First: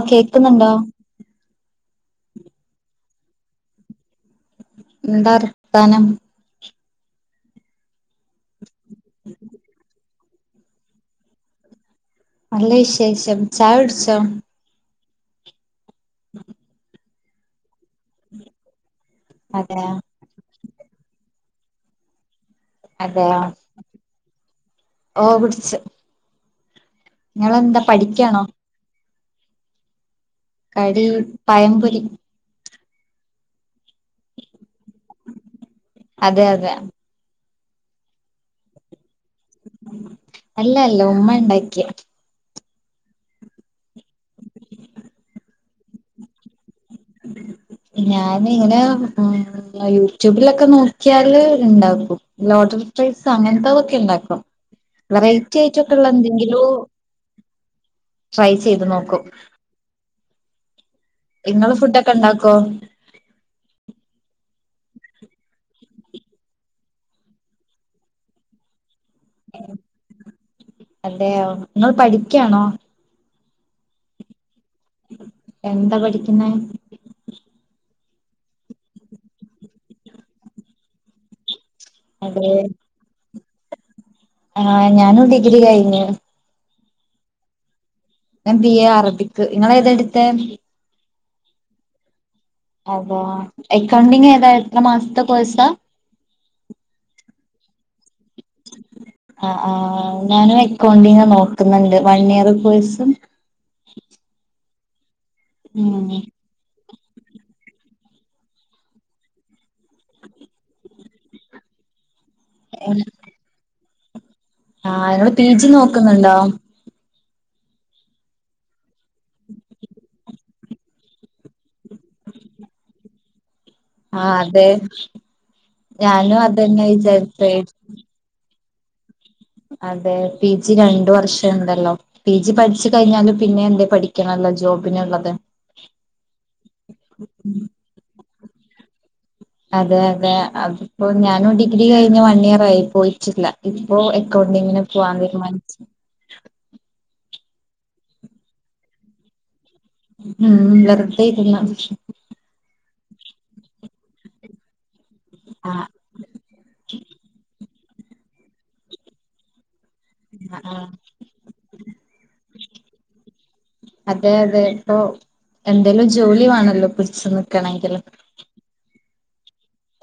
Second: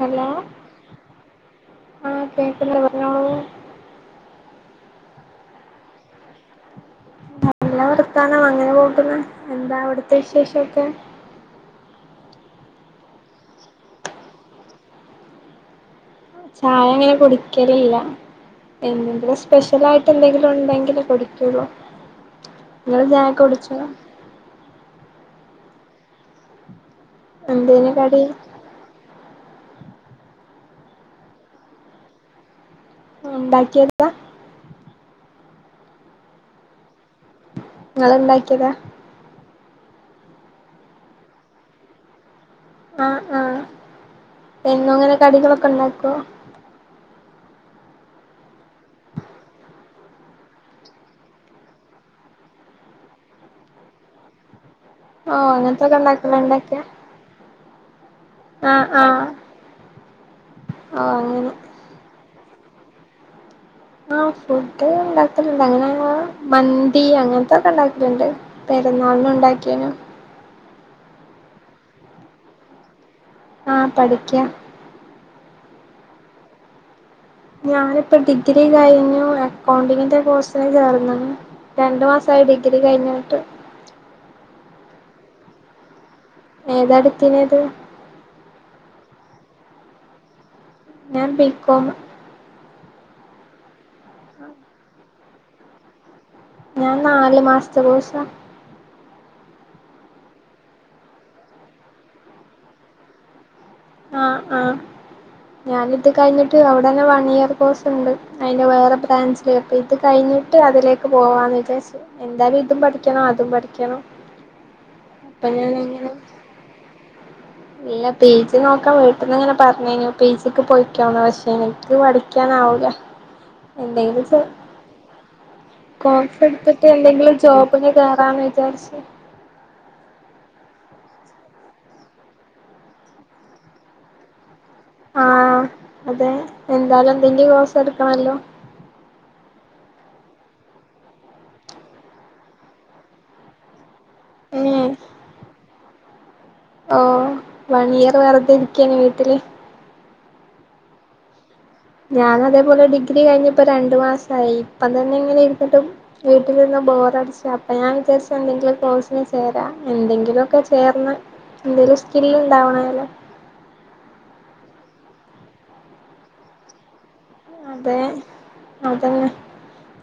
Hello ആഹ് കേക്കുന്ന ഓ എന്താ വർത്താനം നല്ല വർത്താനം അങ്ങനെ പോകുന്ന് എന്താ അവിടെ വിശേഷൊക്കെ അല്ലേ ശേഷം ചാ കുടിച്ച ചായ അങ്ങനെ കുടിക്കലില്ല എന്തെങ്കിലും സ്പെഷ്യൽ അതെയോ ആയിട്ട് എന്തെങ്കിലും ഉണ്ടെങ്ക പഠിക്കുള്ളൂ നിങ്ങള് ഞാക്കെ അതെയോ കുടിച്ച ശ നിങ്ങളന്താ എന്തേന് കടി പഠിക്കാണോ കടി പയംപൊല ഉണ്ടാക്കിയത അതെ അതെ നിങ്ങള്ണ്ടാക്കിയതാ അല്ല അല്ല ഉമ്മ ഉണ്ടാക്കിയ ആഹ് ആ എന്നും അങ്ങനെ കടികളൊക്ക ഉണ്ടാക്കോ ഞാന് ഇങ്ങന മ്ം അ യൂട്യൂബിലൊക്കെ നോക്കിയാല് ഇണ്ടാക്കും ലോട്ടറി പിസ്സാ അങ്ങനത്തതൊക്കെ ഇണ്ടാക്കും ഓഹ് വെറൈറ്റി അ അങ്ങനത്തൊക്കെ യിറ്റക്കൊള്ള എന്തെങ്കിലോ ഉണ്ടാക്കലുണ്ടൊക്കെ ട്രൈ ചെയ്ത് ആഹ് നോക്കും ആഹ് ഓഹ് അങ്ങനെ ഇങ്ങള് ഫുഡൊക്കെ ഇണ്ടാക്കോ ആ ഫുഡ് ഉണ്ടാക്കലണ്ട് അങ്ങനെ മന്തി അങ്ങനത്തൊക്ക ഉണ്ടാക്കല്ണ്ട് പെ പെര്നാളിന് ഉണ്ടാക്കിയേനോ അതെയോ ഇങ്ങള് പഠിക്കയാണോ ആഹ് പഠിക്കാ എന്ത പഠിക്കുന്നെ ഞാനിപ്പ ഡിഗ്രി കഴിഞ്ഞു അക്കൗണ്ടിങ്ങിന്റെ കോഴ്സ് കഴിഞ്ഞ് [unintelligible] രണ്ടു മാസ ആയ് അതെ ഡിഗ്രി കഴിഞ്ഞിട്ട് ആഹ് ഞാനും ഡിഗ്രി കഴിഞ്ഞ് ഏതടുത്തിന്‌ത് ഞാൻ ബി എ അറബിക് നിങ്ങള് ഏതെടുത്തെ ഞാൻ ബി ക്കോമ് അതാ അക്കൗണ്ടിങ് ഏതാ എത്ര മാസത്തെ കോഴ്‌സാ ഞാൻ നാലു മാസത്തെ കോഴ്‌സാ ആ ആ ഞാനും അക്കൗണ്ടിങ് നോക്ക് ന്നൊണ്ട് വൺ ഇയർ കോഴ്സും ആഹ് ആഹ് ഞാനിത് ഉം കഴിഞ്ഞിട്ട് അവിട ന്നെ വൺ ഇയർ കോഴ്സ് ഉണ്ട് അയ്ന്റെ വേറെ ബ്രാൻസില് ക്ക ഇത് കഴിഞ്ഞിട്ട് അതിലേക്ക് പോവാന്ന് വിജാരിച്ച് എന്താലും ഇതും പഠിക്കണം അതും പഠിക്കണം ആഹ് അയ്നോട് പി അപ്പൊ ജി ഞാൻ അങ്ങനെ നോക്ക്ന്നുണ്ടോ ഇല്ല പി ജി നോക്കണി അങ്ങനെല്ലാം പറഞ്ഞേനു പി ജി പോയിക്കാണും പക്ഷെ എനിക്ക് പഠിക്കാനാവില്ല എന്തെങ്കിലും ആഹ് ച്ച് അതെ ഞാനും അതന്നെ കോഴ്സെടുത്തിട്ട് എന്തെങ്കിലും വിചാരിച്ചേ ജോബിന് കയറാന്ന് വി ശരി ശരി [unintelligible] അതെ പി ജി രണ്ട് വർഷം ഉണ്ടല്ലോ പി ജി പഠിച്ചു കഴിഞ്ഞാല് പിന്നെ എന്തേ പഠിക്കണല്ലോ ജോബ് ആഹ് അതെ എന്താലും എന്തെങ്കിൽ കോഴ്‌സ് എടുക്കണല്ലോ അതെ അതെ അതിപ്പൊ ഞാനും ഡിഗ്രി കഴിഞ്ഞ വൺ ഇയർ ആയി പോയിറ്റില്ല പ്പോ എക്കോണ്ടിങ്ങിന് പോവാന്ന് തീരുമാനിച്ച് [unintelligible] ഓ വൺ ഇയർ വെറുതെ ഇരിക്കാണ് വീട്ടില് [unintelligible] ഉം വെറുതെ ഇരുന്ന് ഞാൻ അതേപോലെ ഡിഗ്ര ഗ്രി കഴിഞ്ഞപ്പോ രണ്ടു മാസമായി അ തന്നെ ഇങ്ങനെ ഇരുന്നിട്ട് ആഹ് വീട്ടിലിരുന്ന് ബോറടിച്ച ഞാൻ വിചാരിച്ച് എന്തെങ്കിലും കോഴ്സിന് ചേരാം എന്തെങ്കിലുമൊക്കെ ആഹ് ചേർന്ന് എന്തെങ്കിലും സ്കില് ഉണ്ടാവണാലോ അപ്പൊ എന്തേലും ജോലി വേണല്ലോ പിടിച്ചു അതെ നിക്കണെങ്കില് അതന്നെ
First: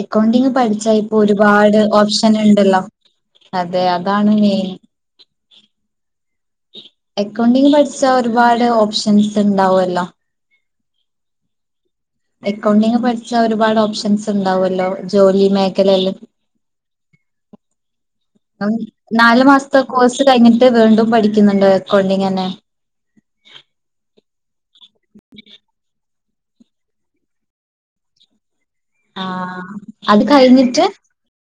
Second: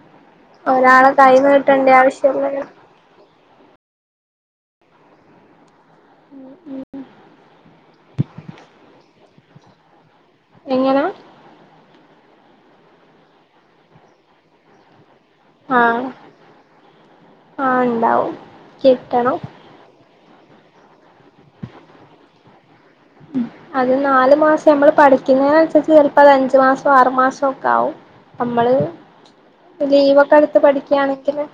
അക്കൗണ്ടിങ് പഠിച്ചാ ഒരാളെ ഇപ്പോ കൈ ഒരുപാട് നീട്ടേണ്ട ഓപ്ഷൻ ആവശ്യല്ല ഉണ്ടല്ലോ അതെ അതാണ് മെയിൻ ഉ ഉം [unintelligible] അക്കൗണ്ടിങ് പഠിച്ചാ ഒരുപാട് ഓപ്ഷൻസ് ഉണ്ടാവുമല്ലോ എങ്ങനാ അക്കൗണ്ടിങ് പഠിച്ചാ ഒരുപാട് ഓപ്ഷൻസ് ഉണ്ടാവല്ലോ ജോലി മേഖല ആഹ് എല്ലാം ആഹ് ഉണ്ടാവും [unintelligible] കിട്ടണം നാലു മാസത്തെ കോഴ്സ് കഴിഞ്ഞിട്ട് വീണ്ടും പഠിക്കുന്നുണ്ടോ അക്കൗണ്ടിങ്ങനെ അത് നാല് മാസം നമ്മള് പഠിക്കുന്നതിനനുസരിച്ച് അപ്പ അഞ്ച് മാസോ ആറു മാസം ഒക്കെ ആകും നമ്മള് ആഹ് അത് ലീവൊക്കെ എടുത്ത് കഴിഞ്ഞിട്ട് പഠിക്കയാണെങ്കില്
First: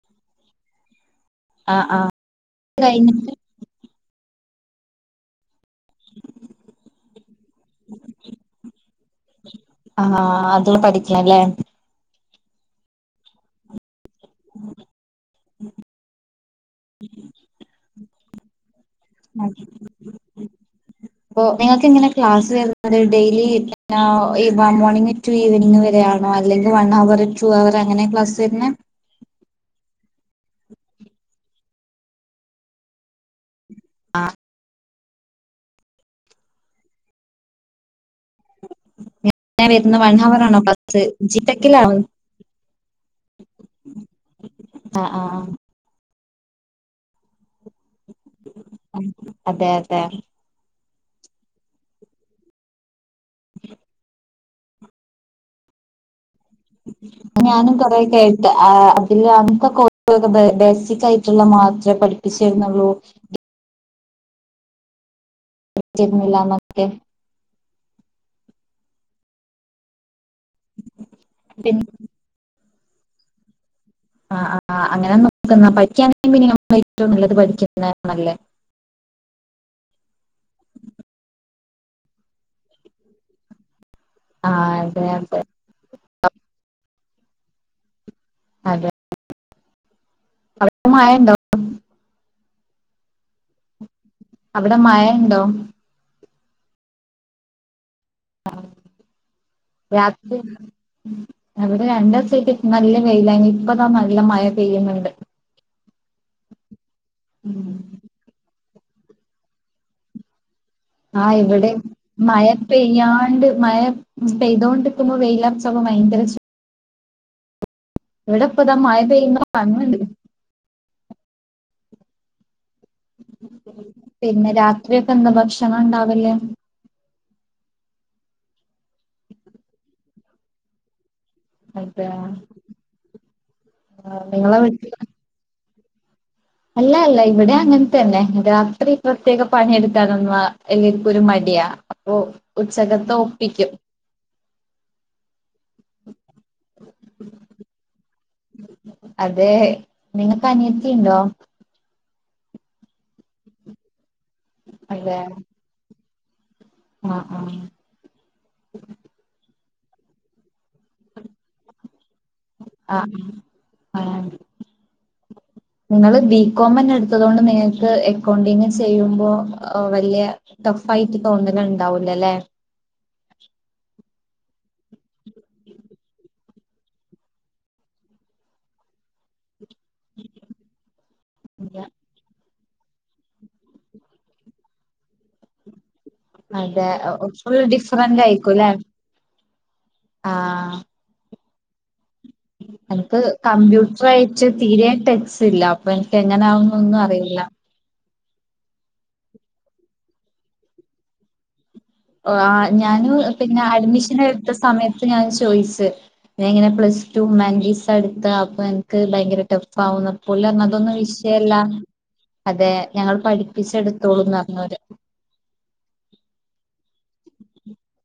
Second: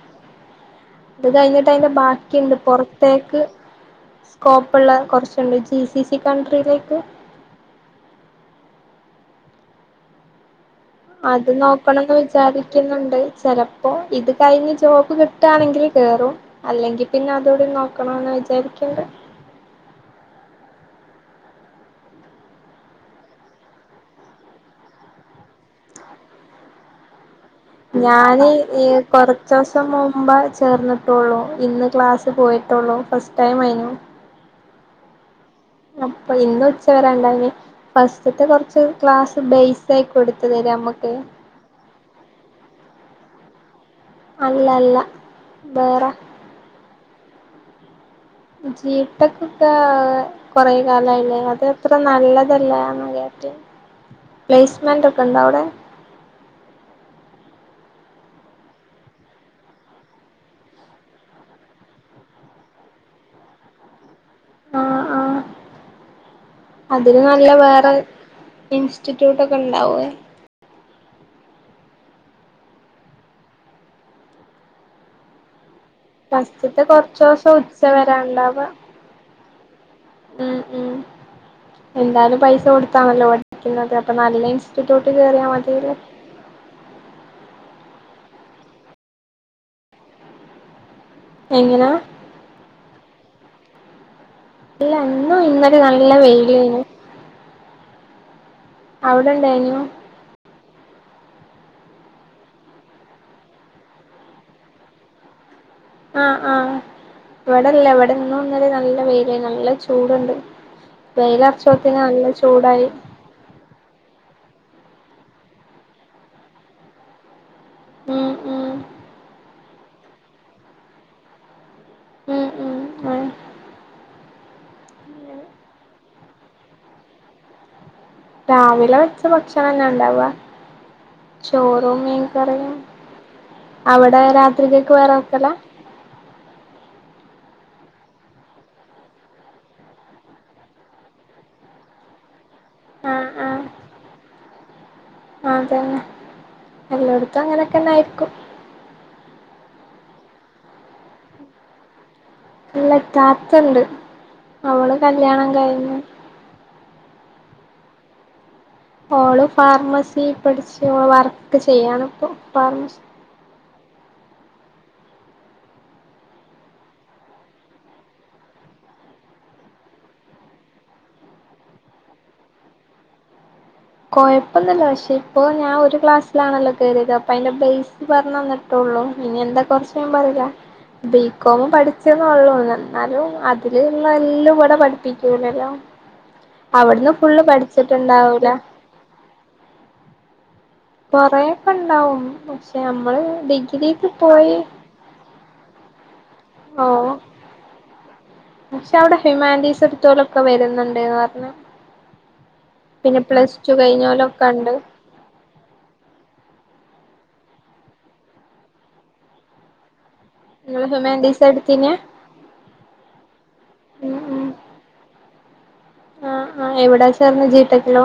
അത് കഴിഞ്ഞിട്ട് ആഹ് അതിന്റെ ആഹ് ബാക്കിയുണ്ട് കഴിഞ്ഞിട്ട് പുറത്തേക്ക് സ്കോപ്പുള്ള കുറച്ചുണ്ട് ചീ സീ ഈ കൺട്രിയിലേക്ക് ആഹ അത അത് നോക്കണംന്ന് വെച്ച് സാധിക്കുന്നുണ്ട് ചിലപ്പോൾ ഇത് കഴിഞ്ഞ് ജോബ് കിട്ടുകയാണെങ്കിൽ കേയറും അല്ലെങ്കിൽ പിന്നെ അതോട് നോക്കണോന്ന് വിചാരിക്കുണ്ട് ഇപ്പാേ നിങ്ങൾക്ക് ഇങ്ങനെ ക്ലാസ് വരുന്നത് ഡെയിലി മോർണിംഗാ ഇവമോർണിംഗ ടു ഈവനിങ് വരെ ആണോ അല്ലെങ്കിൽ വൺ അവർ ടു അവർ അങ്ങനെ ക്ലാസ് ഞാൻ വരുന്നെ ഈ കൊറച്ച് ദിവസം മുമ്പേ ചേർന്നിട്ടുള്ളു ഇന്ന് ക്ലാസ് പോയിട്ടുള്ളൂ ഫസ്റ്റ് ടൈം യിന് ആഹ അപ്പൊ ഇന്ന് ഉച്ച വരണ്ടായി ഫസ്റ്റത്തെ കെറ എങ്ങനെ വരുന്ന വൺ ഹവർ ആണോ ഫസ്റ്റ് നമ്മക്ക് ജിടെക്കിലാണോ അല്ല അല്ല ആഹ് ആഹ് വേറെ അതെ ജീട്ടക്കൊക്കെ അതെ കൊറ കാലയില്ലേ അതത്രനല്ലതല്ലാന്ന് കേ ട്ട് [inaudible] പ്ലേസ്മെന്റ് ഒക്കെ ഉണ്ടോ അവിടെ ഞാനും കൊറെ കേട്ട് അതില് അ അകക്കെകുറൊക്കെ ബേസിക് ആയിട്ടുള്ള മാത്രമേ പഠിപ്പിച്ചരുന്നുള്ളൂ ആഹ ആ ന്നില്ലന്നൊക്കെ അതിന് നല്ല വേറെ ഇൻസ് റ്റിറ്റ്യൂട്ട് ഒക്കെ ഉണ്ടാവേ പിൻ ആ ആ അങ്ങനെ നോക്കുന്ന പഠി പസ്റ്റത്തെ കൊറച്ച ദിവസം ഉച്ച വരണ്ടാവ ഉം ഉ എന്തായാലും പൈസ കൊടുത്താണല്ലോ പഠിപ്പിക്കുന്നത് ഇപ്പൊ ആ നല്ല അതെ ഇൻസ്റ്റിറ്റ്യൂട്ട് അതെ കേറിയാ മതില്ലേ അതെ അവ എങ്ങനാ അവിടെ ഇല്ല മഴ ഇന്നും ഉണ്ടോ ഇന്നലെ നല്ല വെയി വെയില് രാത്രി ഇവിടെ രണ്ട് ദിവസായിട്ട് നല്ല വെയിലായിന് ഇപ്പതാ നല്ല മഴ പെയ്യുന്നുണ്ട് ആഹ ആഹ് ഉം. ഇവിടെല്ല ഇവിടെന്നും നല്ല വെയിലന്നെ നല്ല ചൂടുണ്ട് ആ ഇവിടെ വെയിലറച്ചോത്തിന് നല്ല മയ ചൂടായി പെയ്യാണ്ട് മയ പെയ്തോണ്ടിക്കുമ്പോ വെയിലറച്ചപ്പ ഭയങ്കര ചൂട ഉം ഉം ഇവിടെപ്പിതാ മയ പെയ്ന്ന് പറന്നണ്ട് ഉം ഉം ഉം പിന്നെ രാത്രിയൊക്കെ എന്താ ഭക്ഷണം ഉണ്ടാവില്ലേ രാവിലെ വെച്ച ഭക്ഷണംന്നാ ഇണ്ടാവ ചോറൂം അതെ ആ, മീൻക്കറിയും അവിടെ നിങ്ങളെ രാത്രികക്ക് വീട്ടിൽ വേറെക്കല്ല അല്ല അല്ല ഇവിടെ അങ്ങനെ തന്നെ രാത്രി പ്രത്യേക പണിയെടുക്കാനൊന്ന എല്ലർക്കും ഒരു മടിയാ അപ്പൊ ഉച്ചകത്തെ ഒപ്പിക്കും ആ അതന്നെ എല്ലടത്തും അങ്ങനൊക്കെന്നൊയിരിക്കും അതെ നിങ്ങക്ക് അനിയത്തി ഉണ്ടോ ഇല്ല താത്തണ്ട് അവള് കല്യാണം കഴിഞ്ഞ ആ ആ ഓള് ഫാർമസി പഠിച്ച വർക്ക് ചെയ്യാണ് ഇപ്പ ഫാർമസി ആ നിങ്ങള്ൾ ബികോം തന്നെ എടുത്തത് കൊണ്ട് നിങ്ങൾക്ക് അക്കൗണ്ടിങ് ചെയ്യുമ്പോ വലിയ ടഫ് ആായിട്ട് തോന്നല ഉണ്ടാവൂലല്ലേ കോഴപ്പന്നല്ല പക്ഷേ അപ്പോ ഞാ ഒരു ക്ലാസ് ലാണല്ലോ കയറിയത് അപ്പ അതിന്റെ ബേസ് പറഞ്ഞ തന്നിട്ടുള്ളൂ ഇനി എന്തൊ കുറച്ചൻ പറയില്ല ബികോം ഇല്ല പഠിച്ചന്ന ഉള്ളൂന്ന എന്നാലും അതില്ള്ള എല്ലാം കൂടെ പഠിപ്പിക്കൂലല്ലോ അതെ അവിടുന്ന് ഫുള്ള് കുറച്ച ഡിഫറന്റ് പഠിച്ചിട്ടുണ്ടാവൂല ആയിക്കുംല്ലെ ആഹ കൊറെക്കെ ഇണ്ടാവും എനിക്ക് കമ്പ്യൂട്ടർ ആയിട്ട് പോയി തീരയാൻ ടെക്സ് ഇല്ല അപ്പൊ ഓ എങ്ങനാവുന്നൊന്നും അറിയില്ല പക്ഷെ അവിടെ ഹ്യുമാൻറ്റീസ് എടുത്തോളൊക്കെ വരുന്നുണ്ട്ന്ന് പറഞ്ഞ ഓ ആ ഞൻ പിന്നെ അഡ്മിഷൻ കഴിഞ്ഞോലൊക്കെ എടുത്ത ഉണ്ട് സമയത്ത് ഞാൻ ചോയിച്ച് പ്ലസ് ടു മാങ്കീസ് എടുത്ത അപ്പ അൻക്ക് ഭയങ്കര ടെഫ് ആകുന്ന നിങ്ങള് അപ്പോലഞ്ഞതൊന്നും ഹ്യൂമാനിറ്റീസാ വിഷയല്ല എടുത്തീനെ അതെ ഞങ്ങള് പഠിപ്പിച്ചെടുത്തോളൂന്ന് പറഞ്ഞര് ആ ആ എവിടാ ചേർന്ന് ജി ടെക്ക് ലോ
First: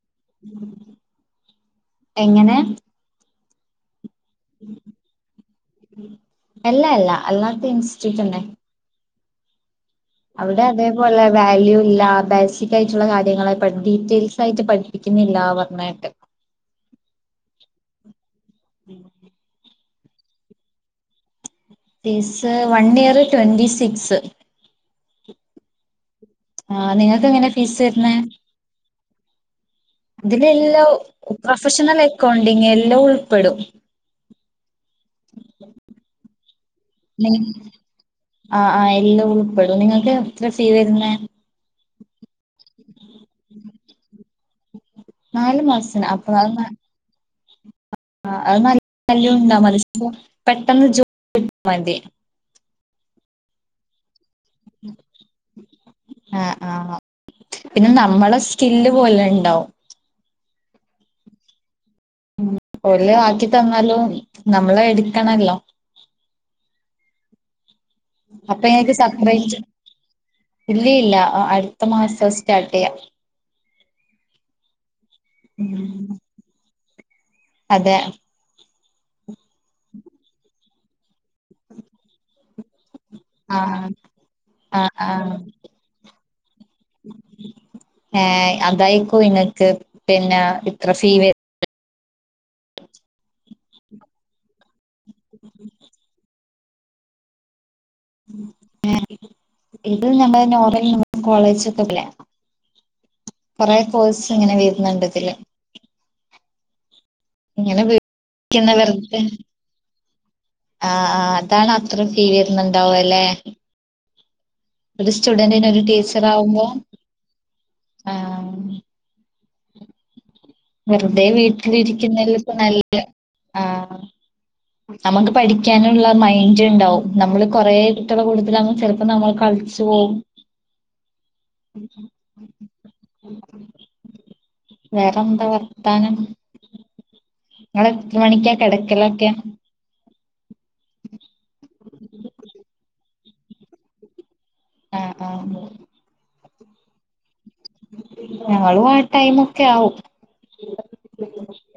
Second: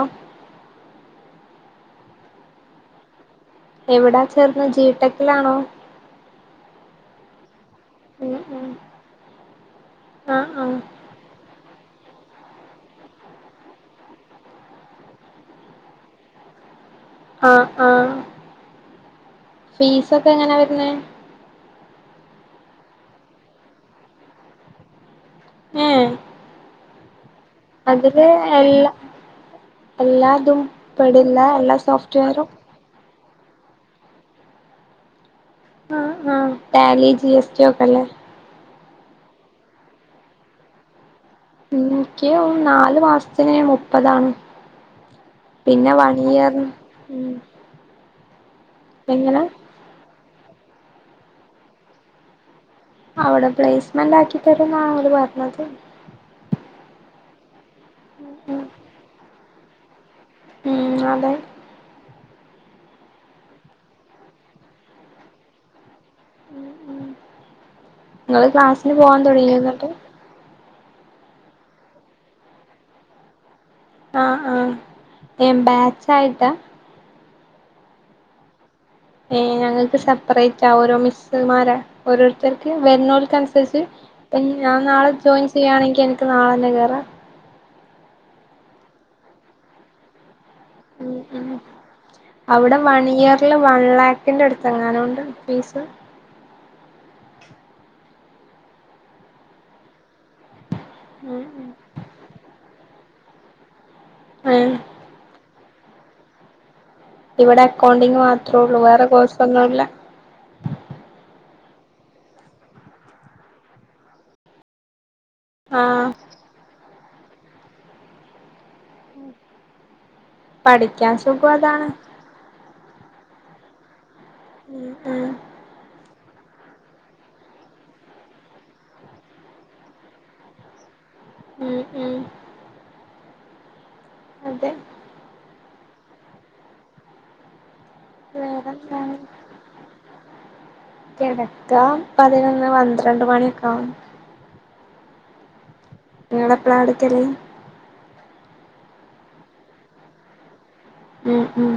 എങ്ങനെ എവിടാ ചേർന്നെ ജീടെക്കിലാണോ അല്ല അല്ല അല്ലാത്ത ഉം ഇൻസ്റ്റിറ്റ്യൂട്ടണ്ടെ ഉം ആഹ് അവിടെ ആഹ് അതേ പോലെ വാല്യൂ ഇല്ല ബേസിക് ആയിട്ടുള്ള കാര്യങ്ങളെ പറ്റിയിട്ട് ഡീറ്റെയിൽസ് ആയിട്ട് പഠിപ്പിക്കുന്നില്ല പറഞ്ഞുകേട്ട്. ആഹ് ആഹ് ഉം ഫീസ് ഒക്കെ എങ്ങനെ വരുന്ന. Fees one year twenty six. ഉം ആഹ് നിങ്ങൾക്ക് എങ്ങനെയാ. അതില് എല്ലാ എല്ലാതും അതിലെല്ലാം പെടില്ല എല്ലാ പ്രൊഫഷണൽ സോഫ്റ്റ്വെയറും അക്കൗണ്ടിങ് എല്ലാം ഉൾ പ്പെടും ആ ആഹ ട്ടേലി ജി എസ് ടി ഒക്കെല്ലേ എല്ലംഉൾപ്പെടും നിങ്ങൾക്ക് എത്ര ഫീ വരുന്നെ? എനിക്ക് നാല് മാസത്തിന് മുപ്പതാണ് നാല് പിന്നെ മാസത്തിന് വൺ അപ്പൊ അത് ഇയർ ന ഉം ആഹ് അഅ് നല്ല എങ്ങനെ ഉണ്ടാ മത്സ്യന്റെ പെട്ടെന്ന് ജു [unintelligible] ന്റെ അവിടെ പ്ലേസ് മണ്ടാക്കിതരൂന്നാ ഓൽപറഞ്ഞത്. ആഹ് [inaudible] പിന്നെ നമ്മളെ സ്കില്ല് പോലെ ഇണ്ടാവും ഉം അതെ ഉം ഓൽ ആക്കി തന്നാലും നമ്മളെ എടുക്കണല്ലോ ഉം ഉം ഇങ്ങള് ക്ലാസ്സിന് പോവാൻ തുടങ്ങിയോന്നട്ട് ഇല്ലിഇല്ല അ അട്ത്ത മാസം സ്റ്റാർട്ടെയ്യാ. ആ ആ ഉം. ഏമ്പാച്ചായിട്ടാ അതെ ഏ ഞങ്ങക്ക് സെപ്പറേറ്റാ, ഓരോ മിസ്സ്മാരാ ഓരോരുത്തർക്ക് വരുന്നോൽക്കനുസരിച്ച് ആഹ് ഇനി ഞാൻ ആഹ് നാളെ ആഹ് ജോയിൻ ചെയ്യാണെങ്കി എനിക്ക് നാളെന്നെ കേറാ ഏ അതായിക്കു ഇങ്ങക്ക് പിന്നെ ഇത്ര ഉം സീവെ ഉം അവിടെ വണിയറില് വൺലാക്കിന്റെടു ത്തെങ്ങാനുണ്ട് ഫീസ്? ഏ ഇത് ഞമ്മെ നോബെ ഇനി മൊത്തം ഉം ഉം കോളേജൊക്കെല്ലേ പറേ കോഴ്സ് ഇങ്ങനെ ഏഹ് വരുന്നുണ്ടിതില് ഇവിടെ ഇങ്ങനെ അക്കൗണ്ടിങ്ങ് മാത്രേ വിളിക്കുന്ന ഉള്ളു വേറെ വെറുതെ കോഴ്സൊന്നുമില്ല ആഹ് ആഹ് അതാണ് അത്ര ഫീ വരുന്നുണ്ടാവ അല്ലെ ഒരു സ്റ്റുഡന്റിന് ഒരു ആഹ് ടീച്ചർ ആകുമ്പോ ആഹ് പഠിക്കാൻ വെറുതെ സുഖം അതാണ് വീട്ടിലിരിക്കുന്നതിലിപ്പം ത്നല്ല ആഹ് ഉം നമുക്ക് ഉം പഠിക്കാനുള്ള മൈ മെയ്ൻ്റ്ണ്ടാവും നമ്മള് കൊറേ കുട്ട്യെളെ കൂട്ടത്തീലാവുമ്പൊ ചെലപ്പോ നമ്മൾ കൾച്ച് പോവും ഉം ഉം [inaudible] അതെ വേറെന്താ പറ ത്താനം ഇങ്ങളെത്ര മണിക്കാ കെടക്കലൊക്കെ കെടക്ക പതിനൊന്ന് പന്ത്രണ്ട് മണിയൊക്കെ ആവും ആഹ് ആഹ് നിങ്ങളെപ്പളാ കെടക്കല് ഞങ്ങളും ആ ടൈമൊക്കെ ആവും ഉം ഉം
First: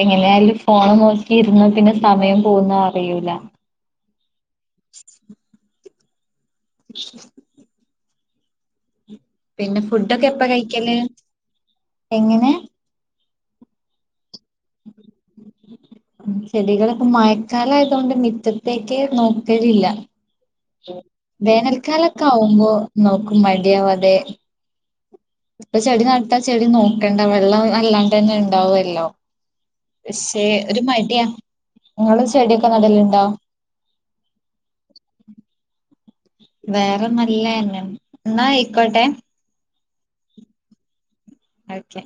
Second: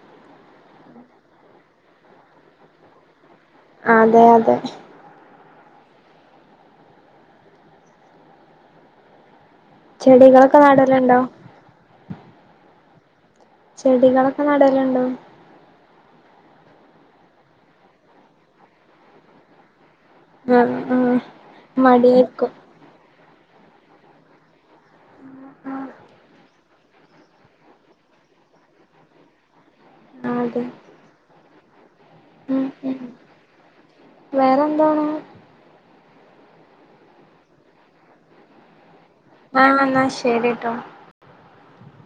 എങ്ങനെയാലും ഫോണ് നോക്കിയിരുന്നാ പിന്നെ സമയം പോകുന്നറിയൂല അതെ അതെ [unintelligible] [unintelligible] പിന്നെ ഫുഡൊക്കെ എപ്പ ചെടികളൊക്കെ കഴിക്കല് നടലുണ്ടോ എങ്ങനെ ചെടികളൊ നടല്ണ്ടോ ചെടികളൊക്കെ മയക്കാലായതോണ്ട് മിറ്റത്തേക്കേ നോക്കലില്ല ആഹ് ആഹ് വേനൽക്കാലൊക്കെ മടിയായിരിക്കും ആവുമ്പോ നോക്കും മടിയവാതെ ഇപ്പൊ ചെടി നട്ടാ ചെടി നോക്കണ്ട വെള്ളം അല്ലാണ്ടെന്നെ ഇണ്ടാവല്ലോ പക്ഷെ അതെ ഒരു മടിയാ ഇങ്ങളും ഉം ചെടിയൊക്കെ ഉം നടലുണ്ടോ വേറെന്താണ് വേറെ നല്ലെന്നെ ന്നാ അയിക്കോട്ടെ ആ ന്നാ ശരിട്ടോ ഓക്കെ